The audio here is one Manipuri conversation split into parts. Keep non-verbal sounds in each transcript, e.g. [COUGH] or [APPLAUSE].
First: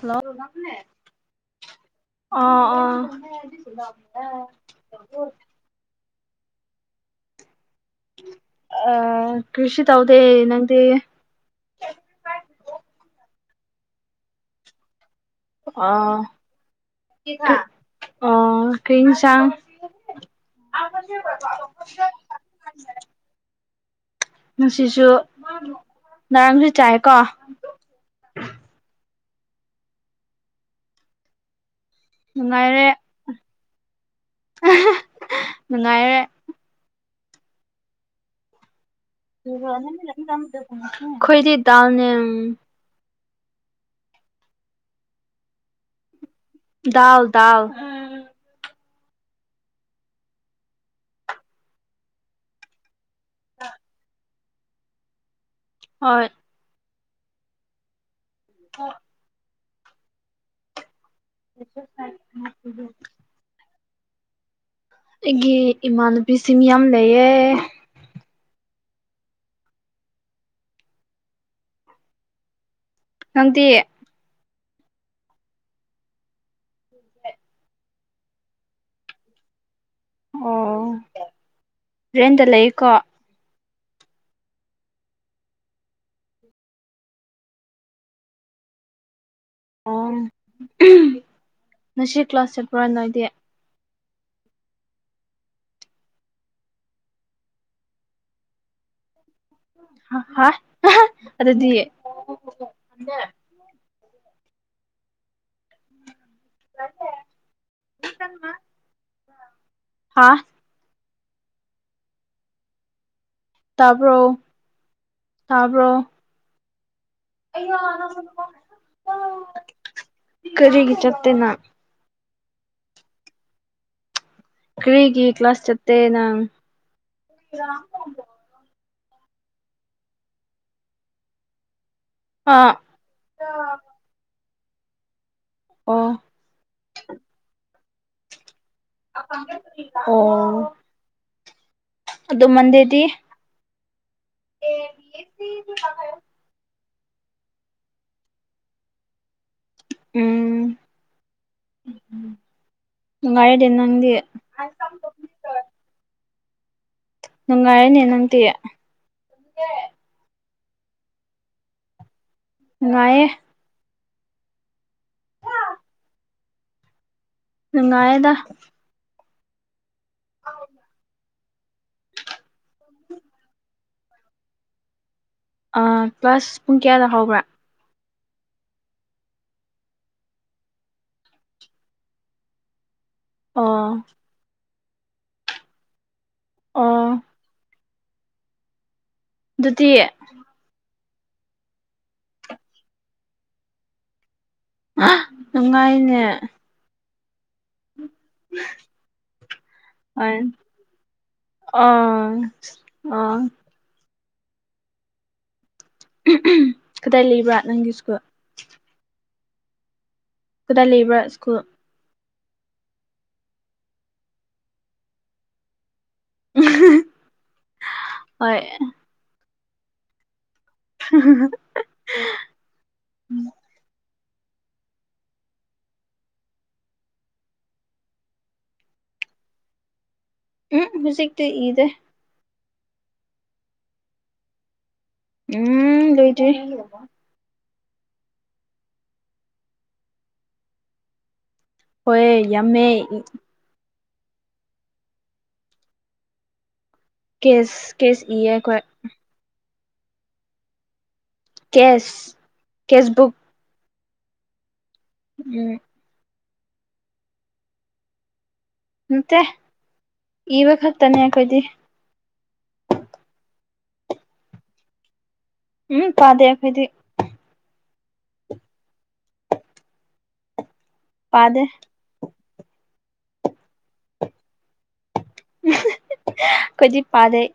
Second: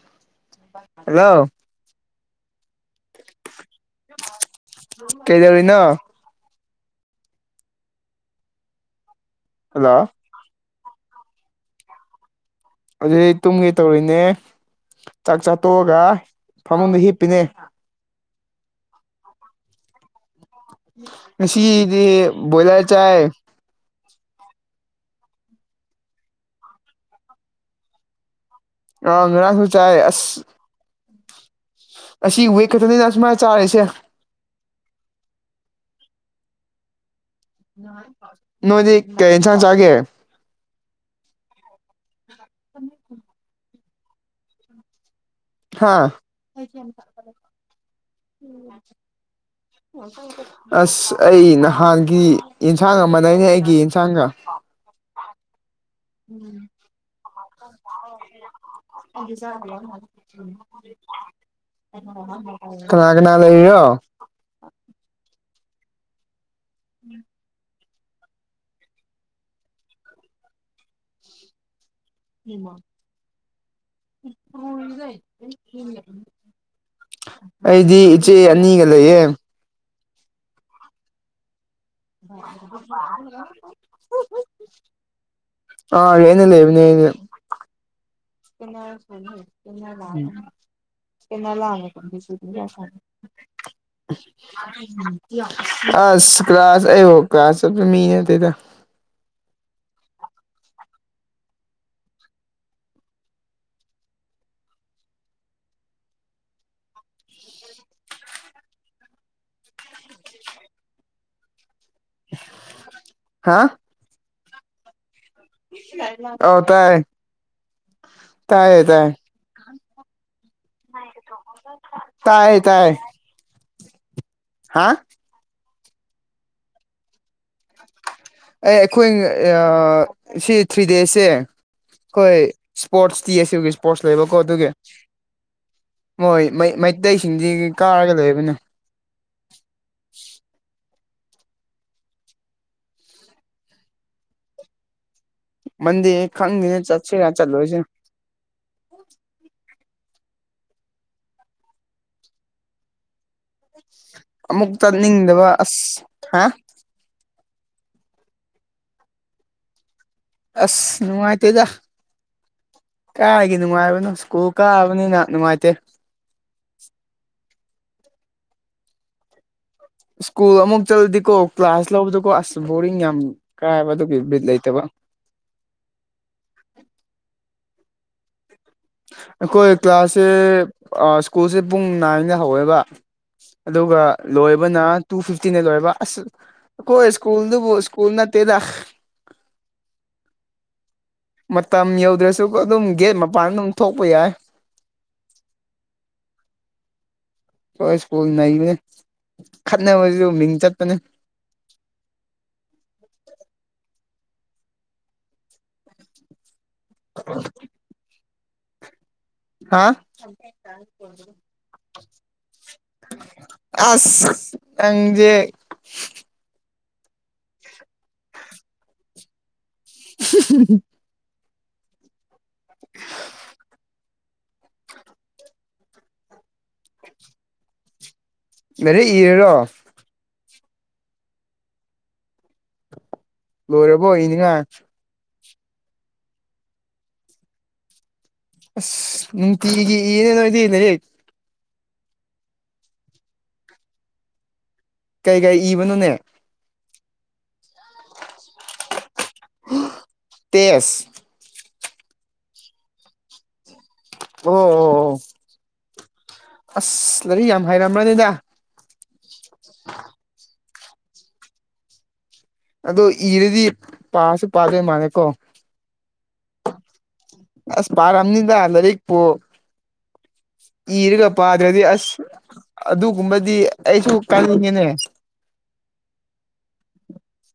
ꯍꯥꯂꯣ ꯍꯜꯂꯣ ꯑꯥ ꯑꯥ ꯍꯥꯂꯣ ꯑ ꯀ꯭ꯔꯤꯁꯨ ꯍꯜꯂꯣ ꯇꯥꯎꯗꯦ ꯅꯪꯗꯤ ꯍꯧꯖꯤꯛ ꯇꯨꯝꯒꯦ ꯇꯧꯔꯤꯅꯦ ꯆꯥꯛ ꯑ ꯆꯥꯇꯣꯛꯑꯒ ꯐꯃꯨꯡꯗ ꯍꯤꯞꯄꯤꯅꯦ ꯑꯣ ꯀꯔꯤ ꯏꯟꯁꯥꯡ ꯉꯥꯁꯤꯗꯤ ꯕꯣꯏꯂꯔ ꯆꯥꯏ ꯉꯁꯤꯁꯨ ꯉꯔꯥꯡꯁꯨ ꯆꯥꯏꯀꯣ ꯑ ꯉꯔꯥꯡꯁꯨꯨ ꯆꯥꯏ ꯑꯁ ꯑꯁꯤ ꯋꯤꯛ ꯅꯨꯡꯉꯥꯏꯔꯦ ꯈꯛꯇꯅꯤꯅ ꯑꯁꯨꯃꯥꯏꯅ ꯆꯥꯔꯤꯁꯦ ꯅꯨꯡꯉꯥꯏꯔꯦ ꯅꯣꯏꯗꯤ ꯀꯩ ꯏꯟꯁꯥꯡ ꯆꯥꯒꯦ ꯈꯣꯏꯗꯤ ꯗꯥꯜꯅꯦ ꯍꯥꯥ ꯗꯥꯜ ꯗꯥꯜ ꯑꯁ ꯑꯩ ꯅꯍꯥꯟꯒꯤ ꯏꯟꯁꯥꯡꯒ ꯃꯥꯅꯩꯅꯦ ꯑꯩꯒꯤ ꯏꯟꯁꯥꯡꯒ ꯍꯣꯏ ꯎꯝ [UNINTELLIGIBLE] [UNINTELLIGIBLE] [UNINTELLIGIBLE] ꯀꯅꯥ ꯂꯩꯔꯤꯔꯣ ꯑꯩꯒꯤ ꯏꯃꯥꯟꯅꯕꯤꯁꯤꯡ ꯌꯥꯝ ꯂꯩꯌꯦ [INAUDIBLE] ꯅꯪꯗꯤ [UNINTELLIGIBLE] ꯑꯩꯗꯤ ꯏꯆꯦ ꯑꯅꯤꯒ ꯂꯩꯌꯦ ꯑꯣ ꯔꯦꯟꯗ ꯂꯩꯀꯣ [INAUDIBLE] ꯑꯥ [UNINTELLIGIBLE] ꯂꯩꯕꯅꯦ ꯑꯩꯗꯤ ꯀꯅꯥꯒ ꯁꯥꯟꯅꯩ ꯉꯁꯤ ꯀ꯭ꯂꯥꯁ ꯆꯠꯄ꯭ꯔꯥ ꯅꯣꯏꯗꯤ [INAUDIBLE] ꯑꯁ ꯀ꯭ꯂꯥꯁ ꯑꯩꯕꯨ ꯀ꯭ꯂꯥꯁ ꯆꯠꯄꯥ ꯃꯤ ꯅꯠꯇꯦꯗꯥ [UNINTELLIGIBLE] ꯑꯗꯨꯗꯤ [UNINTELLIGIBLE] ꯍꯥꯥ ꯍꯥ ꯇꯥꯕ꯭ꯔꯣ ꯇꯥꯕ꯭ꯔꯣ ꯑꯧ ꯇꯥꯏ ꯇꯥꯏꯌꯦ ꯇꯥꯏ ꯀꯔꯤꯒꯤ ꯆꯠꯇꯦ ꯅꯪ ꯇꯥꯏ ꯇꯥꯏ ꯍꯥ ꯀꯔꯤꯒꯤ ꯀ꯭ꯂꯥꯁ ꯆꯠꯇꯦ ꯅꯪ ꯑꯦ ꯑꯩꯈꯣꯏ [UNINTELLIGIBLE] ꯁꯤ ꯊ꯭ꯔꯤ ꯗꯦꯖꯁꯦ ꯑꯩꯈꯣꯏ ꯑꯥ ꯏꯁꯄꯣꯔꯠꯁ ꯇꯤ ꯑꯁ ꯒꯤ ꯏꯁꯄꯣꯔꯠꯁ ꯂꯩꯕꯀꯣ ꯑꯗꯨꯒꯤ ꯑꯣ ꯃꯣꯏ ꯃꯩ ꯃꯩꯇꯩꯁꯤꯡꯗꯤ ꯀꯥꯔꯒ ꯂꯩꯕꯅꯦ ꯑꯣ ꯑꯗꯨ ꯃꯟꯗꯦꯗꯤ ꯃꯟꯗꯦ ꯈꯪꯗꯦ ꯆꯠꯁꯤꯔꯥ ꯆꯜꯂꯣꯏꯁꯤꯔꯥ ꯎꯝ ꯅꯨꯉꯥꯏꯗ ꯅꯪꯗꯤ ꯀꯥꯅꯤꯡꯗꯕ ꯑꯁ ꯍꯥ ꯅꯨꯡꯉꯥꯏꯔꯦꯅꯦ ꯅꯪꯗꯤ ꯑꯁ ꯅꯨꯉꯥꯏꯇꯦꯗꯥ ꯅꯨꯡꯉꯥꯏꯌꯦ ꯀꯥꯏ ꯒꯤ ꯅꯨꯡꯉꯥꯏꯕꯅꯣ ꯁ꯭ꯀꯨꯜ ꯀꯥꯕꯅꯤꯅ ꯅꯨꯡꯉꯥꯏꯇꯦ ꯅꯨꯡꯉꯥꯏꯑꯦꯗ ꯁ꯭ꯀꯨꯜ ꯑꯃꯨꯛ ꯆꯠꯂꯗꯤꯀꯣ ꯀ꯭ꯂꯥꯁ ꯂꯧꯕꯗꯀꯣ ꯑꯁ ꯕꯣꯔꯤꯡ ꯌꯥꯝ ꯀꯥꯏꯕ ꯑꯗꯨꯒꯤ ꯕꯤꯠ ꯂꯩꯇꯕ ꯑꯥ ꯀ꯭ꯂꯥꯁ ꯄꯨꯡ ꯀꯌꯥꯗ ꯍꯧꯕ꯭ꯔꯥ ꯑꯩꯈꯣꯏ ꯀ꯭ꯂꯥꯁꯁꯦ ꯁ꯭ꯀꯨꯜꯁꯦ ꯄꯨꯡ ꯅꯥꯏꯟꯗ ꯍꯧꯋꯦꯕ ꯑꯣ ꯑꯗꯨꯒ ꯂꯣꯏꯕꯅ ꯇꯨ ꯐꯤꯐꯇꯤꯅ ꯂꯣꯏꯕ ꯑꯁ ꯑꯣ ꯑꯩꯈꯣꯏ ꯁ꯭ꯀꯨꯜꯗꯨꯕꯨ ꯁ꯭ꯀꯨꯜꯅꯠꯇꯦꯗ ꯑꯗꯨꯗꯤ ꯃꯇꯝ ꯌꯧꯗ꯭ꯔꯁꯨ ꯑꯗꯨꯝ ꯒꯦꯠ ꯃꯄꯥꯟ ꯑꯗꯨꯝ ꯊꯣꯛꯄ ꯌꯥꯏ ꯅꯨꯡꯉꯥꯏꯅꯦ ꯍꯣꯏ ꯁ꯭ꯀꯨꯜ ꯅꯩꯕꯅꯤ ꯈꯠꯅꯕꯁꯨ ꯃꯤꯡ ꯆꯠꯄꯅꯦ ꯑꯥ ꯑ ꯀꯗꯥꯏ ꯂꯩꯕ꯭ꯔꯥ ꯅꯪꯒꯤ ꯁ꯭ꯀꯨꯜ ꯍꯥ ꯀꯗꯥꯏ ꯂꯩꯕ꯭ꯔꯥ ꯁ꯭ꯀꯨꯜ ꯑꯁꯪꯖꯦ ꯍꯣꯏ [UNINTELLIGIBLE] ꯎ [INAUDIBLE] ꯃꯅꯦ ꯏꯔꯔꯣ ꯎꯝ ꯍꯖꯤꯛꯇꯗꯤ ꯏꯗꯦ ꯂꯣꯏꯔꯕ ꯏꯅꯤꯉ ꯎꯝ ꯂꯣꯏꯇꯦ ꯑꯁ ꯤ ꯌꯦꯅꯦ ꯅꯣ ꯏꯗꯔꯤ ꯍꯣꯏ ꯌꯥꯝꯃꯦ ꯀꯩ ꯀꯩ ꯏꯕꯅꯣꯅꯦ ꯀꯦꯁ ꯀꯦꯁ ꯏꯌꯦ ꯑꯩꯈꯣꯏ ꯇꯁ ꯀꯦꯁ ꯀꯦꯁꯕꯨꯛ ꯑꯣ ꯑꯣ ꯑꯣ ꯎꯝ ꯑꯁ ꯂꯥꯏꯔꯤꯛ ꯌꯥꯝ ꯍꯥꯏꯔꯝꯕ꯭ꯔꯅꯦꯗ ꯃꯠꯇꯦ [INAUDIBLE] ꯏꯕ ꯈꯛꯇꯅꯦ ꯑꯩꯈꯣꯏꯗꯤ ꯑꯗꯣ ꯏꯔꯗꯤ ꯄꯥꯁꯨ ꯄꯥꯗꯣꯏ ꯃꯥꯜꯂꯀꯣ ꯎꯝ ꯐꯥꯗꯦ ꯑꯩꯈꯣꯏꯗꯤ ꯑꯁ ꯔ ꯌꯥꯝꯝꯅꯤꯗ ꯂꯔꯦꯛ ꯄꯣ ꯏꯔꯒ ꯄꯥꯗꯦ ꯄꯥꯗ꯭ꯔꯗꯤ ꯑꯁ ꯑꯗꯨꯒꯨꯝꯕꯗꯤ ꯑꯩꯁꯨ ꯀꯥꯏꯅꯤꯡꯉꯦꯅꯦ ꯈꯨꯗꯤ ꯄꯥꯗꯩ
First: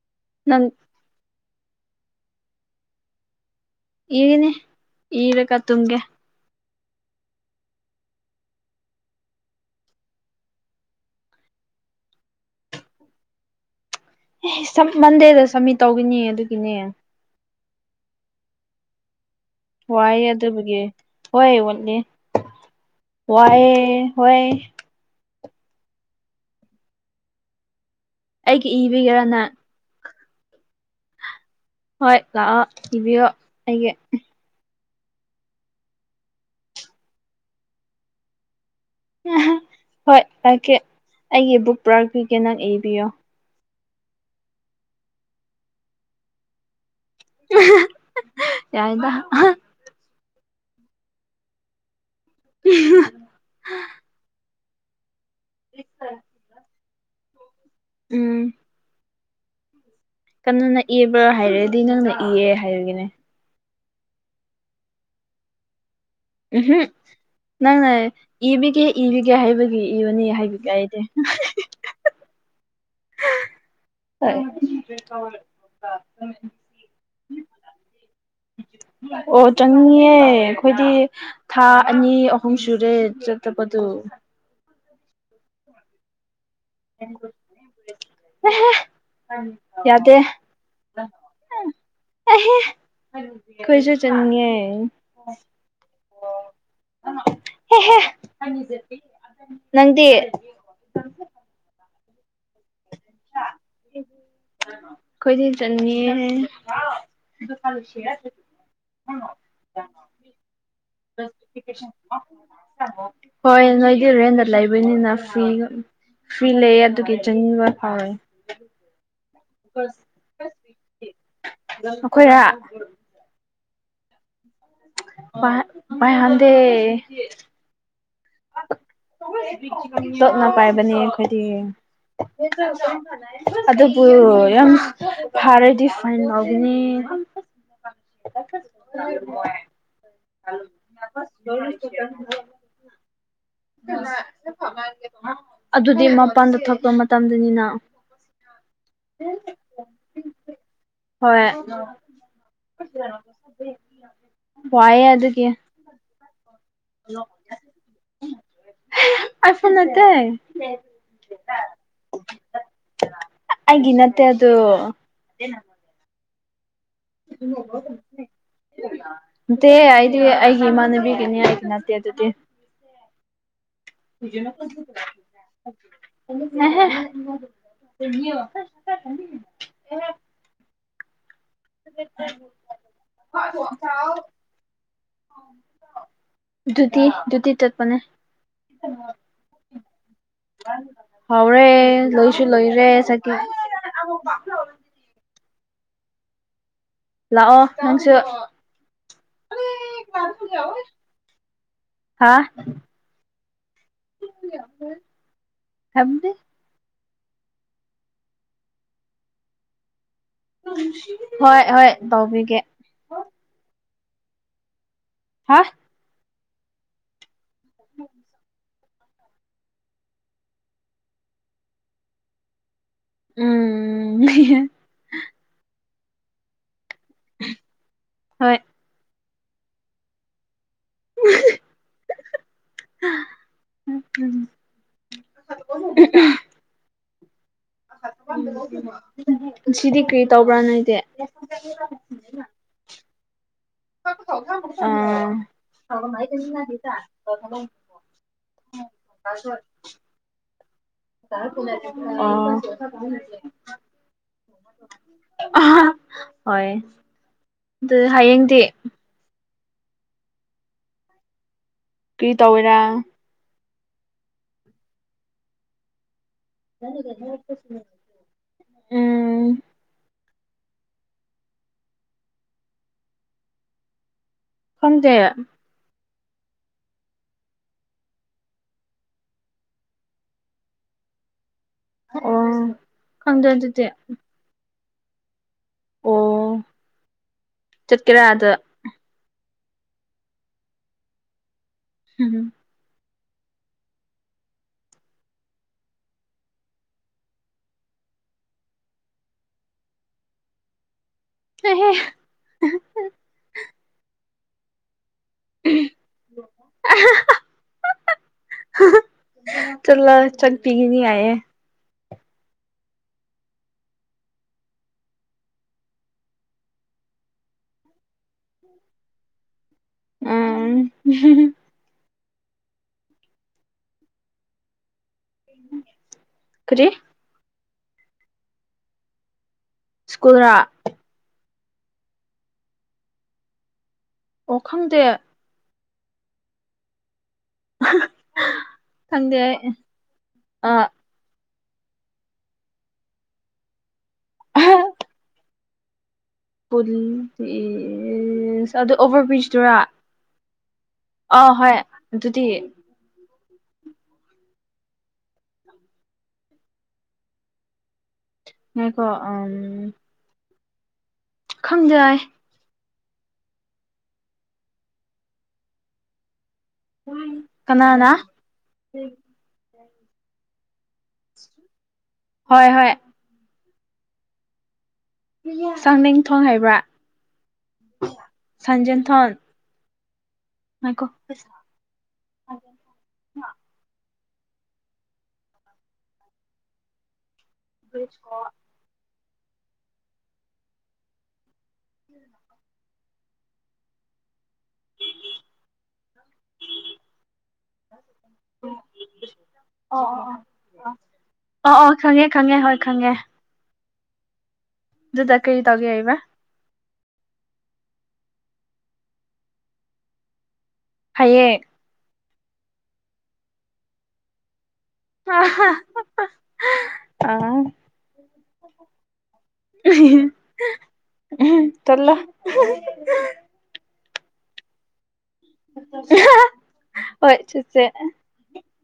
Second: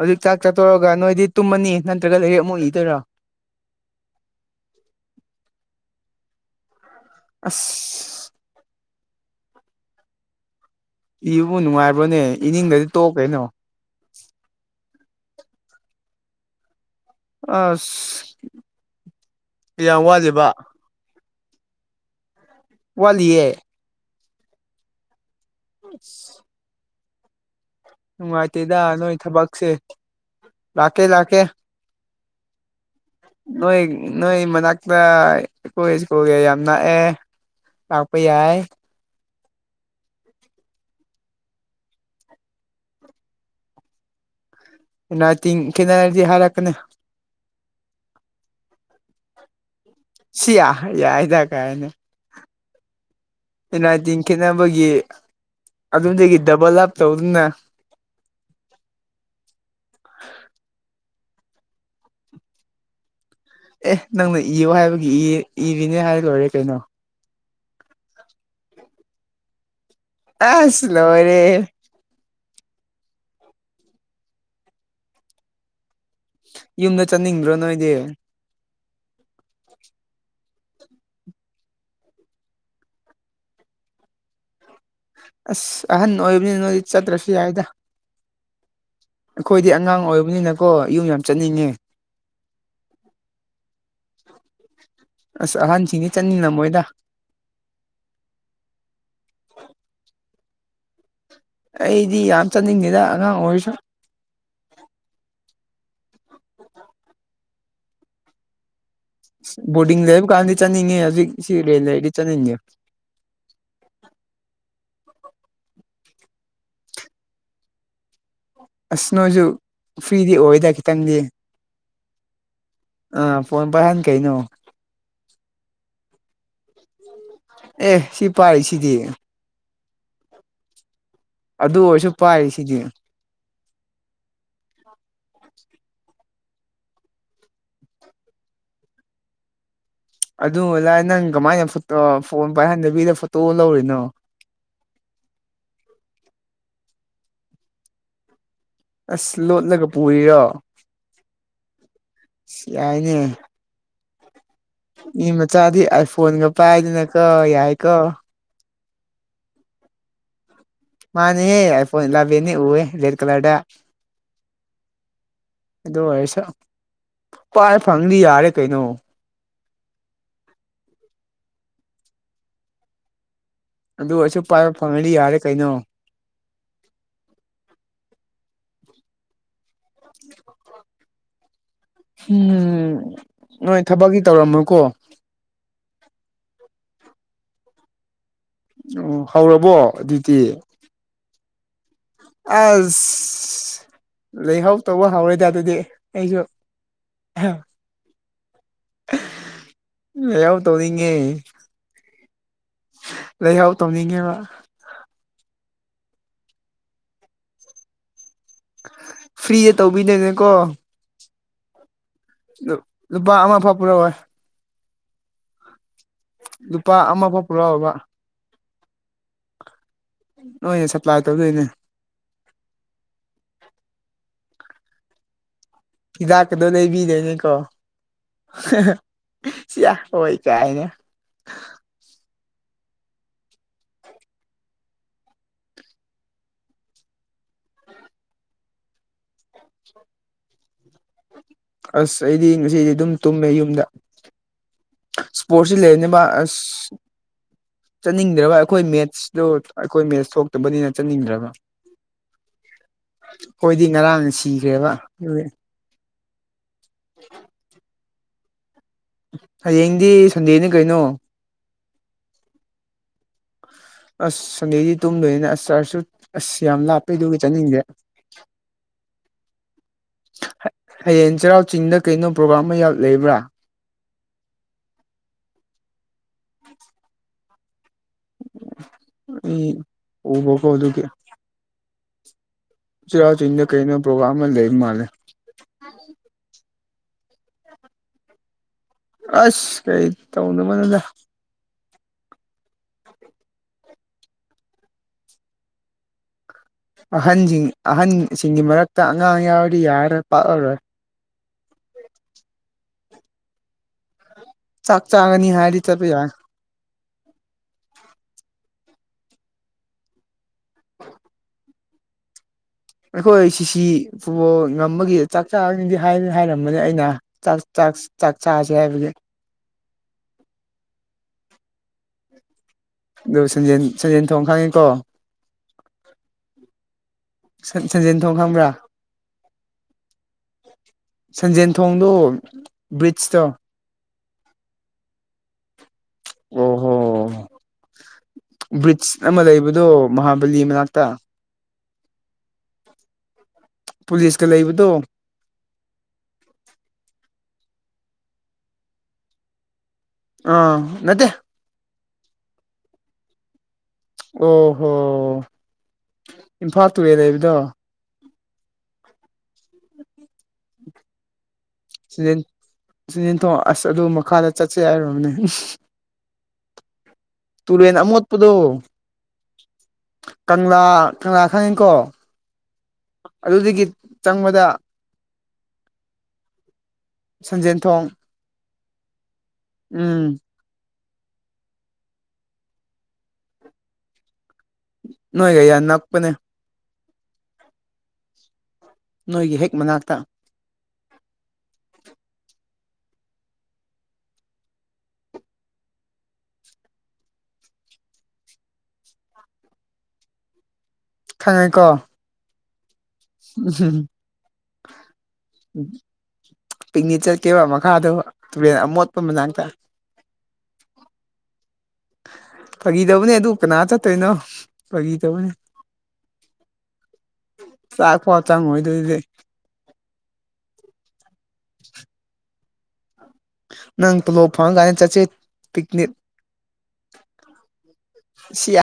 ꯍꯧꯖꯤꯛ ꯆꯥꯛ ꯅꯪ ꯆꯥꯠꯇꯧꯔꯒ ꯅꯣꯏꯗꯤ ꯇꯨꯝꯃꯅꯤ ꯅꯠꯇ꯭ꯔꯒ ꯂꯩꯔꯛ ꯑꯃꯨꯛ ꯏꯗꯣꯏꯔꯣ ꯏꯅꯦ ꯏꯂꯀ ꯇꯝꯦ ꯑꯁ ꯏꯕꯨ ꯅꯨꯡꯉꯥꯏꯕ꯭ꯔꯣꯅꯦ ꯏꯅꯤꯡꯗꯗꯤ ꯇꯣꯛ ꯀꯩꯅꯣ ꯑꯦ ꯁ ꯃꯟꯗꯦꯗ ꯁꯃꯤꯠ ꯇꯧꯈꯤꯅꯤ ꯑꯗꯨꯒꯤꯅꯦ ꯑ ꯋꯥꯏ ꯑꯗꯨꯕꯨꯒꯤ ꯍꯣꯏ ꯑꯣꯠꯂꯤ ꯋꯥꯠꯂꯤꯌꯦ ꯋꯥꯏꯑꯦ ꯍꯣꯏ ꯑ ꯑꯩꯒꯤ ꯅꯨꯡꯉꯥꯏꯇꯦꯗ ꯅꯣꯏ ꯏꯕꯤꯒꯦꯔꯥ ꯅꯪ ꯊꯕꯛꯁꯦ ꯂꯥꯛꯀꯦ ꯂꯥꯛꯀꯦ ꯍꯣꯏ ꯂ ꯇꯤꯚꯤ ꯅꯣꯏ ꯅꯣꯏꯣꯏ ꯃ ꯗ ꯏꯀꯣꯏ ꯏꯀꯨꯒꯤ ꯌꯥꯝ ꯅꯥꯛꯑꯦ ꯂꯥꯛꯄ ꯌꯥꯏ ꯍꯣꯏꯀꯦ ꯑꯩꯒꯤ ꯕꯨꯛ ꯄꯨꯔꯛꯄꯤꯒꯦ ꯅꯪ ꯏꯕꯤꯌꯣ ꯇꯤꯡ ꯈꯦꯅꯔꯗꯤ ꯍꯥꯏꯔꯛꯀꯅꯤ ꯌꯥꯏꯗ ꯁꯤ ꯌꯥ ꯌꯥꯏꯗ ꯀꯥꯏꯅ ꯎ [INAUDIBLE] ꯑꯦꯅꯥ [INAUDIBLE] ꯑꯥꯏꯇꯤꯟ ꯈꯦꯟꯅꯕꯒꯤ ꯑꯗꯨꯝꯗꯒꯤ ꯗꯕꯜ ꯂꯥꯞ ꯇꯧꯗꯨꯅ ꯎꯝ ꯀꯅꯥꯅ ꯏꯕ꯭ꯔꯥ ꯍꯥꯏꯔꯗꯤ ꯅꯪꯅ ꯏꯑꯦ ꯍꯥꯏꯕꯤꯒꯦꯅꯦ ꯑꯦ ꯅꯪꯅ ꯏꯌꯣ ꯍꯥꯏꯕꯒꯤ ꯏꯌꯦ ꯏꯔꯤꯅꯦ ꯍꯥꯏ ꯂꯣꯏ ꯎꯝꯍꯨꯝ ꯅꯪꯅ ꯏꯕꯤꯒꯦ ꯏꯕꯤꯒꯦ ꯍꯥꯏꯕꯒꯤ ꯏꯕꯅꯤ ꯍꯥꯏꯕꯤꯕ ꯑꯁ ꯑꯩꯗꯤ ꯂꯣꯏꯔꯦ [INAUDIBLE] ꯑ ꯎꯝ [INAUDIBLE] ꯌꯨꯝꯗ ꯆꯠ ꯅꯤꯡꯗ꯭ꯔꯣ ꯅꯣꯏꯗꯤ ꯑꯣ ꯆꯪꯅꯤꯡꯉ‌ꯦ ꯑꯩꯈꯣꯏꯗꯤ ꯊꯥ ꯑꯅꯤ ꯑꯍꯨꯝ ꯁꯨꯔꯦ ꯆꯠꯇꯄꯗꯨ ꯑꯁ ꯑꯍꯟ ꯑꯣꯏꯕꯅꯤ ꯅꯣꯏ ꯆꯠꯇ꯭ꯔꯁꯨ ꯌꯥꯏꯗ ꯑꯩꯈꯣꯏꯗꯤ ꯑꯉꯥꯡ ꯌꯥꯗꯦ ꯑꯣꯏꯕꯅꯤꯅꯀꯣ ꯌꯨꯝ ꯌꯥꯝ ꯆꯠꯅꯤꯡꯉꯦ ꯈꯣꯏꯁꯨ ꯆꯠꯅꯤꯡꯉ‌ꯦ ꯑꯁ ꯑꯍꯟꯁꯤꯡꯅꯤ ꯆꯠꯅꯤꯡꯉꯝꯃꯣꯏꯗ ꯍꯦ ꯍꯦ ꯅꯪꯗꯤ ꯑꯩꯗꯤ ꯌꯥꯝ ꯆꯠꯅꯤꯡꯗꯦꯗ ꯑꯉꯥꯡ ꯑꯣꯏꯔꯁꯨ ꯈꯣꯏꯗꯤ ꯆꯠꯅꯤꯡꯉ‌ꯦ ꯕꯣꯔꯗꯤꯡ ꯂꯩꯕ ꯀꯥꯟꯗꯗꯤ ꯆꯠꯅꯤꯡꯉꯦ ꯁꯤ ꯂꯩꯗꯤ ꯆꯠꯅꯤꯡꯗꯦ ꯍꯣꯏ ꯅꯣꯏꯗꯤ ꯔꯦꯟꯗ ꯂꯩꯕꯅꯤꯅ ꯐ꯭ꯔꯤ ꯐ꯭ꯔꯤ ꯂꯩꯌ‌ꯦ ꯑꯗꯨꯒꯤ ꯆꯪꯅꯤꯡꯕ ꯐꯥꯎꯋꯦ ꯑꯁ ꯅꯣꯢꯁꯨ ꯐꯔꯤꯗꯤ ꯑꯣꯏꯗ ꯈꯤꯇꯪꯗꯤ ꯑꯩꯈꯣꯏꯔ ꯑꯥ ꯐꯣꯟ ꯄꯥꯏꯍꯟ ꯀꯩꯅꯣ ꯄꯥꯏꯍꯥꯟꯗꯦ ꯑꯦ ꯁꯤ ꯄꯥꯏꯔꯤꯁꯤꯗꯤ ꯂꯣꯠꯅ ꯄꯥꯏꯕꯅꯦ ꯑꯩꯈꯣꯏꯗꯤ ꯑꯗꯨ ꯑꯣꯏꯔꯁꯨ ꯄꯥꯏꯔꯤꯁꯤꯗꯤ ꯑꯗꯨꯕꯨ ꯌꯥꯝ ꯐꯥꯔꯦꯗꯤ ꯐꯥꯏꯟ ꯑꯣꯏꯒꯅꯤ [INAUDIBLE] ꯑꯗꯨ ꯂꯥꯏ ꯅꯪ ꯀꯃꯥꯏꯅ ꯐꯣꯟ ꯄꯥꯏꯍꯟꯗꯕꯤꯗ ꯂꯧꯔꯤꯅꯣ ꯑꯗꯨꯗꯤ ꯃꯄꯥꯟꯗ ꯊꯛꯄ ꯃꯇꯝꯗꯅꯤꯅ ꯑꯁ ꯂꯣꯠꯂꯒ ꯄꯨꯔꯤꯔꯣ ꯍꯣꯏ ꯁꯤ ꯌꯥꯏꯅꯦ ꯋꯥꯏꯌꯦ ꯃꯤ ꯑꯗꯨꯒꯤ ꯃꯆꯥꯗꯤ ꯑꯥꯢꯐꯣꯟꯒ ꯄꯥꯏꯗꯅ ꯀ‌ꯣ ꯌꯥꯏ ꯀ‌ꯣ ꯑꯦ ꯑꯥꯢ ꯐꯣꯜ ꯅꯠꯇꯦ ꯃꯥꯅꯦ ꯍꯦ ꯑꯥꯢ ꯐꯣꯟ ꯢꯂꯤꯕꯦꯗ ꯎꯨꯢꯍꯦ ꯕꯔꯦꯛ ꯀꯥꯂꯔꯗ ꯃ ꯑꯗꯨ [INAUDIBLE] ꯑꯗꯣ ꯑꯩꯁ ꯄꯥꯏ ꯐꯪꯗꯤ ꯌꯥꯔꯦ ꯀꯩꯅꯣ ꯅꯠꯇꯦ ꯑꯩꯗꯤ ꯑꯩꯒꯤ ꯏꯃꯥꯟꯅꯕꯤꯒꯤꯅꯤ ꯍꯥꯏꯗꯤ ꯅꯠꯇꯦ ꯑꯗꯨꯗꯤ ꯑꯗꯨ ꯑꯩꯁꯨ ꯄꯥꯏꯕ ꯐꯪꯉꯅꯤ ꯌꯥꯔꯦ ꯀꯩꯅꯣ [INAUDIBLE] ꯎꯝ ꯅꯣꯏ ꯊꯕꯛꯀꯤ ꯇꯧꯔꯝꯃꯣꯢꯀꯣ ꯑꯗꯨꯗꯤ ꯑꯗꯨꯒꯤ ꯇꯠꯄꯅꯦ ꯎꯝ ꯍꯧꯔꯕꯣ ꯑꯗꯨꯗꯤ ꯍꯧꯔꯦ ꯂꯣꯏꯁꯨ ꯂꯣꯏꯔꯦ ꯆꯠꯀꯦ ꯑꯁ ꯂꯩꯍꯧ ꯇꯧꯕ ꯍꯧꯔꯦꯗꯦ ꯑꯗꯨꯗꯤ ꯑꯩꯁꯨ ꯂꯥꯛꯑꯣ ꯅꯪꯁꯨ ꯂꯩꯍꯧ ꯍꯥꯥ ꯂꯩꯍꯥꯎ ꯇꯧꯅꯤꯡꯉꯦꯕ ꯊꯖ ꯐ꯭ꯔꯤꯗ ꯇꯧꯕꯤꯗꯣꯏ ꯅꯦꯀꯣ ꯍꯣꯏ ꯍꯣꯏ ꯇꯧꯕꯤꯒꯦ ꯂꯨꯞ ꯂꯨꯄꯥ ꯑꯃ ꯐꯥꯎ ꯄꯨꯔꯛꯑꯣꯏ꯫ ꯍꯥ ꯂꯨꯄꯥ ꯑꯃ ꯐꯥꯎ ꯄꯨꯔꯛꯑꯣꯕ꯫ ꯅꯣꯏꯅ ꯁꯞꯄ꯭ꯂꯥꯏ ꯇꯧꯗꯣꯏꯅꯦ꯫ ꯎꯝ ꯍꯤꯗꯥꯛꯀꯗꯣ ꯂꯩꯕꯤꯗꯣꯏꯅꯦꯀꯣ ꯍꯣꯏ ꯍꯥꯍꯥ ꯁꯤꯌꯥ ꯍꯣꯏ ꯀꯥꯏꯅ꯫ [UNINTELLIGIBLE] ꯎꯝ ꯎꯝ ꯎꯝ ꯎꯝ ꯎꯝ ꯉꯁꯤꯗꯤ ꯀꯔꯤ ꯇꯧꯕ꯭ꯔꯥ ꯅꯣꯏꯗꯤ꯫ ꯑꯁ ꯑꯩꯗꯤ ꯉꯁꯤꯗꯤ ꯑꯗꯨꯝ ꯇꯨꯝꯃꯦ ꯌꯨꯝꯗ꯫ ꯑꯥ ꯁꯄꯣꯔꯠꯁꯤ ꯂꯩꯕꯅꯦꯕ ꯑꯁ ꯀꯔꯈꯂꯣꯡ ꯆꯠꯅꯤꯡꯗ꯭ꯔꯕ ꯑꯈꯣꯏ ꯃꯦꯠꯁꯇꯣ ꯑꯈꯣꯏ ꯃꯦꯠꯁ ꯊꯣꯛ ꯇꯨꯕꯅꯤꯅ ꯆꯠꯅꯤꯡꯗ꯭ꯔꯕ ꯑꯣ ꯍꯣꯏꯗꯤ ꯉꯔꯥꯡꯅ ꯁꯤꯈ꯭ꯔꯦꯕ꯫ ꯎꯌꯦ ꯍꯣꯏ ꯑꯗꯨ ꯍꯌꯦꯡꯗꯤ꯫ ꯎꯝ ꯍꯌꯦꯡꯗꯤ ꯁꯟꯗꯦꯅꯤ ꯀꯩꯅꯣ꯫ ꯀꯔꯤ ꯇꯧꯋꯦꯔꯥ ꯑꯁ ꯁꯟꯗꯦꯗꯤ ꯇꯨꯝꯗꯣꯏꯅꯤꯅ ꯑꯁ ꯆꯔꯁꯁꯨ ꯑꯁ ꯌꯥꯝ ꯂꯥꯄꯦ ꯗꯨꯒꯤ ꯆꯠꯅꯤꯡꯗꯦ꯫ ꯎꯝ ꯍ ꯍꯌꯦꯡ ꯆꯩꯔꯥꯎ ꯆꯤꯡꯗ ꯀꯩꯅꯣ ꯄ꯭ꯔꯣꯒꯥ꯭ꯔꯝ ꯑꯃ ꯌ ꯂꯩꯕ꯭ꯔꯥ? ꯈꯪꯗꯦ ꯎꯝ [INAUDIBLE] ꯎ ꯏ ꯎꯕꯀꯣ ꯑꯗꯨꯒꯤ ꯑꯣ ꯆꯩꯔꯥꯎ ꯈꯪꯗꯦ ꯆꯤꯡꯗ ꯑꯗꯨꯗꯤ ꯀꯩꯩꯅ ꯄꯔꯣꯒ꯭ꯔꯝ ꯑꯃ ꯂꯩꯕ ꯃꯥꯂꯦ꯫ ꯑꯣ ꯆꯠꯀꯦꯔꯥ ꯑꯗ ꯑꯁ ꯀꯩ ꯇꯧꯅ ꯕꯅꯗ ꯎꯝ ꯑꯍꯟꯖꯤꯡ ꯑꯍꯟ ꯁꯤꯡꯒꯤ ꯃꯔꯛꯇ ꯑꯉꯥꯡ ꯌꯥꯎꯔꯗꯤ ꯌꯥꯔꯔꯣꯏ ꯄꯛꯑꯔꯣꯏ꯫ ꯑꯩꯍꯦ ꯆꯥꯛ ꯆꯥꯒꯅꯤ ꯍꯥꯏꯔꯗꯤ ꯆꯠꯄ ꯌꯥꯏ꯫ ꯍꯥ ꯍꯥ ꯑ ꯑꯥ ꯍꯥ ꯍꯥ ꯆꯠꯂꯣ ꯆꯠꯄꯤꯒꯅꯤ ꯍꯥꯏꯌꯦ꯫ ꯑꯩꯈꯣꯏ ꯁꯤꯁꯤ ꯐꯨꯠꯕꯣꯜ ꯉꯝꯕꯒꯤ ꯆꯥꯛ ꯆꯥꯅꯤꯗꯤ ꯍꯥꯏꯗꯤ ꯍꯥꯏꯔꯝꯕꯅꯤ ꯑꯩꯅ꯫ ꯆꯥꯛ ꯆꯥꯛ ꯁ ꯆꯥꯛ ꯆꯥꯁꯦ ꯍꯥꯏꯕꯅꯦ꯫ ꯎꯝ ꯍꯨꯝ ꯍꯨꯝ ꯑꯗꯨ ꯁꯟꯖꯦꯟ ꯁꯟꯖꯦꯜ ꯊꯣꯡ ꯈꯪꯉꯤꯀꯣ꯫ ꯎꯝ ꯀꯔꯤ ꯁꯟ ꯁꯟꯖꯦꯟ ꯊꯣꯡ ꯈꯪꯕ꯭ꯔꯥ? ꯁ꯭ꯀꯨꯜꯔ ꯁꯟꯖꯦꯟ ꯊꯣꯡꯗꯣ ꯕ꯭ꯔꯤꯖꯇꯣ ꯑꯣ ꯈꯪꯗꯦ꯫ ꯕ꯭ꯔꯤꯗꯖ ꯈꯪꯗꯦ ꯑꯃ ꯑꯩ ꯂꯩꯕꯗꯣ ꯃꯍꯥꯕꯂꯤ ꯑꯥ ꯃꯅꯥꯛꯇ꯫ ꯄꯨꯂꯤꯁꯀ ꯂꯩꯕꯗꯣ꯫ ꯄꯨꯟ ꯏ ꯌꯦ ꯁ ꯑꯗꯨ ꯑꯣꯚꯔ ꯕ꯭ꯔꯤꯗꯖꯇꯨꯔꯥ꯫ ꯑ ꯅꯠꯇꯦ꯫ ꯑ ꯍꯣꯏ ꯑꯗꯨꯗꯤ ꯑꯣ ꯍꯣ ꯏꯝꯐꯥꯜ ꯇꯨꯔꯦꯜ ꯂꯩꯕꯗꯣ꯫ ꯉꯥꯏꯈꯣ ꯑꯝ [INAUDIBLE] ꯁꯦꯟ ꯊꯣꯡ ꯑꯁ ꯑꯗꯨ ꯃꯈꯥꯗ ꯆꯠꯁꯦ ꯍꯥꯏꯔꯔꯕꯅꯦ ꯇꯨꯔꯦꯟ ꯀꯅꯥꯅ ꯑꯃꯣꯠ ꯑꯗꯣ ꯀꯪꯂꯥ ꯀꯪꯂꯥ ꯈꯪꯉꯤꯀꯣ ꯍꯣꯏ ꯍꯣꯏ ꯑꯗꯨꯗꯒꯤ ꯆꯪꯕꯗ ꯆꯥꯛꯅꯤꯡ ꯊꯣꯡ ꯍꯥꯏꯕ꯭ꯔꯥ ꯁꯟꯖꯦꯟ ꯊꯣꯡ ꯁꯟꯖꯦꯟꯊꯣꯟ ꯎꯝ ꯉꯥꯏꯈꯣ ꯅꯣꯏꯒ ꯌꯥꯝ ꯅꯥꯛꯄꯅꯦ ꯄꯨꯁꯀꯣ ꯅꯣꯏꯒꯤ ꯍꯦꯛ ꯃꯅꯥꯛꯇ ꯎꯝ [INAUDIBLE] [INAUDIBLE] ꯑꯣ ꯑꯣ ꯑꯣ ꯑꯣ ꯑꯣ ꯈꯪꯉꯦ ꯈꯪꯉꯦ ꯍꯣꯏ ꯈꯪꯉꯦ ꯎ [UNINTELLIGIBLE] ꯑꯗꯨꯗ ꯀꯩ ꯇꯒꯦ ꯍꯥꯏꯕ ꯄꯤꯛꯅꯤꯛ ꯆꯠꯀꯦꯕ ꯃꯈꯥꯗꯣ ꯇꯨꯔꯦꯟ ꯑꯃꯣꯠꯄ ꯃꯅꯥꯛꯇ ꯍꯥꯏꯌꯦ ꯐꯥꯒꯤ ꯇꯧꯕꯅꯦ ꯑꯗꯨ ꯀꯅꯥ ꯆꯠꯇꯣꯏꯅꯣ ꯀꯒꯤ ꯇꯧꯕꯅꯦ ꯑꯥ ꯆꯥꯛꯄ ꯆꯪꯉꯣꯏꯗꯣꯏꯗꯤ ꯎꯝ ꯆꯠꯂꯣ ꯅꯪ ꯇꯣꯂꯣꯞ ꯐꯡꯉꯒꯥ ꯆꯠꯁꯦ ꯄꯤꯛꯅꯤꯛ ꯍꯣꯏ ꯆꯠꯁꯦ ꯁꯤꯌꯥ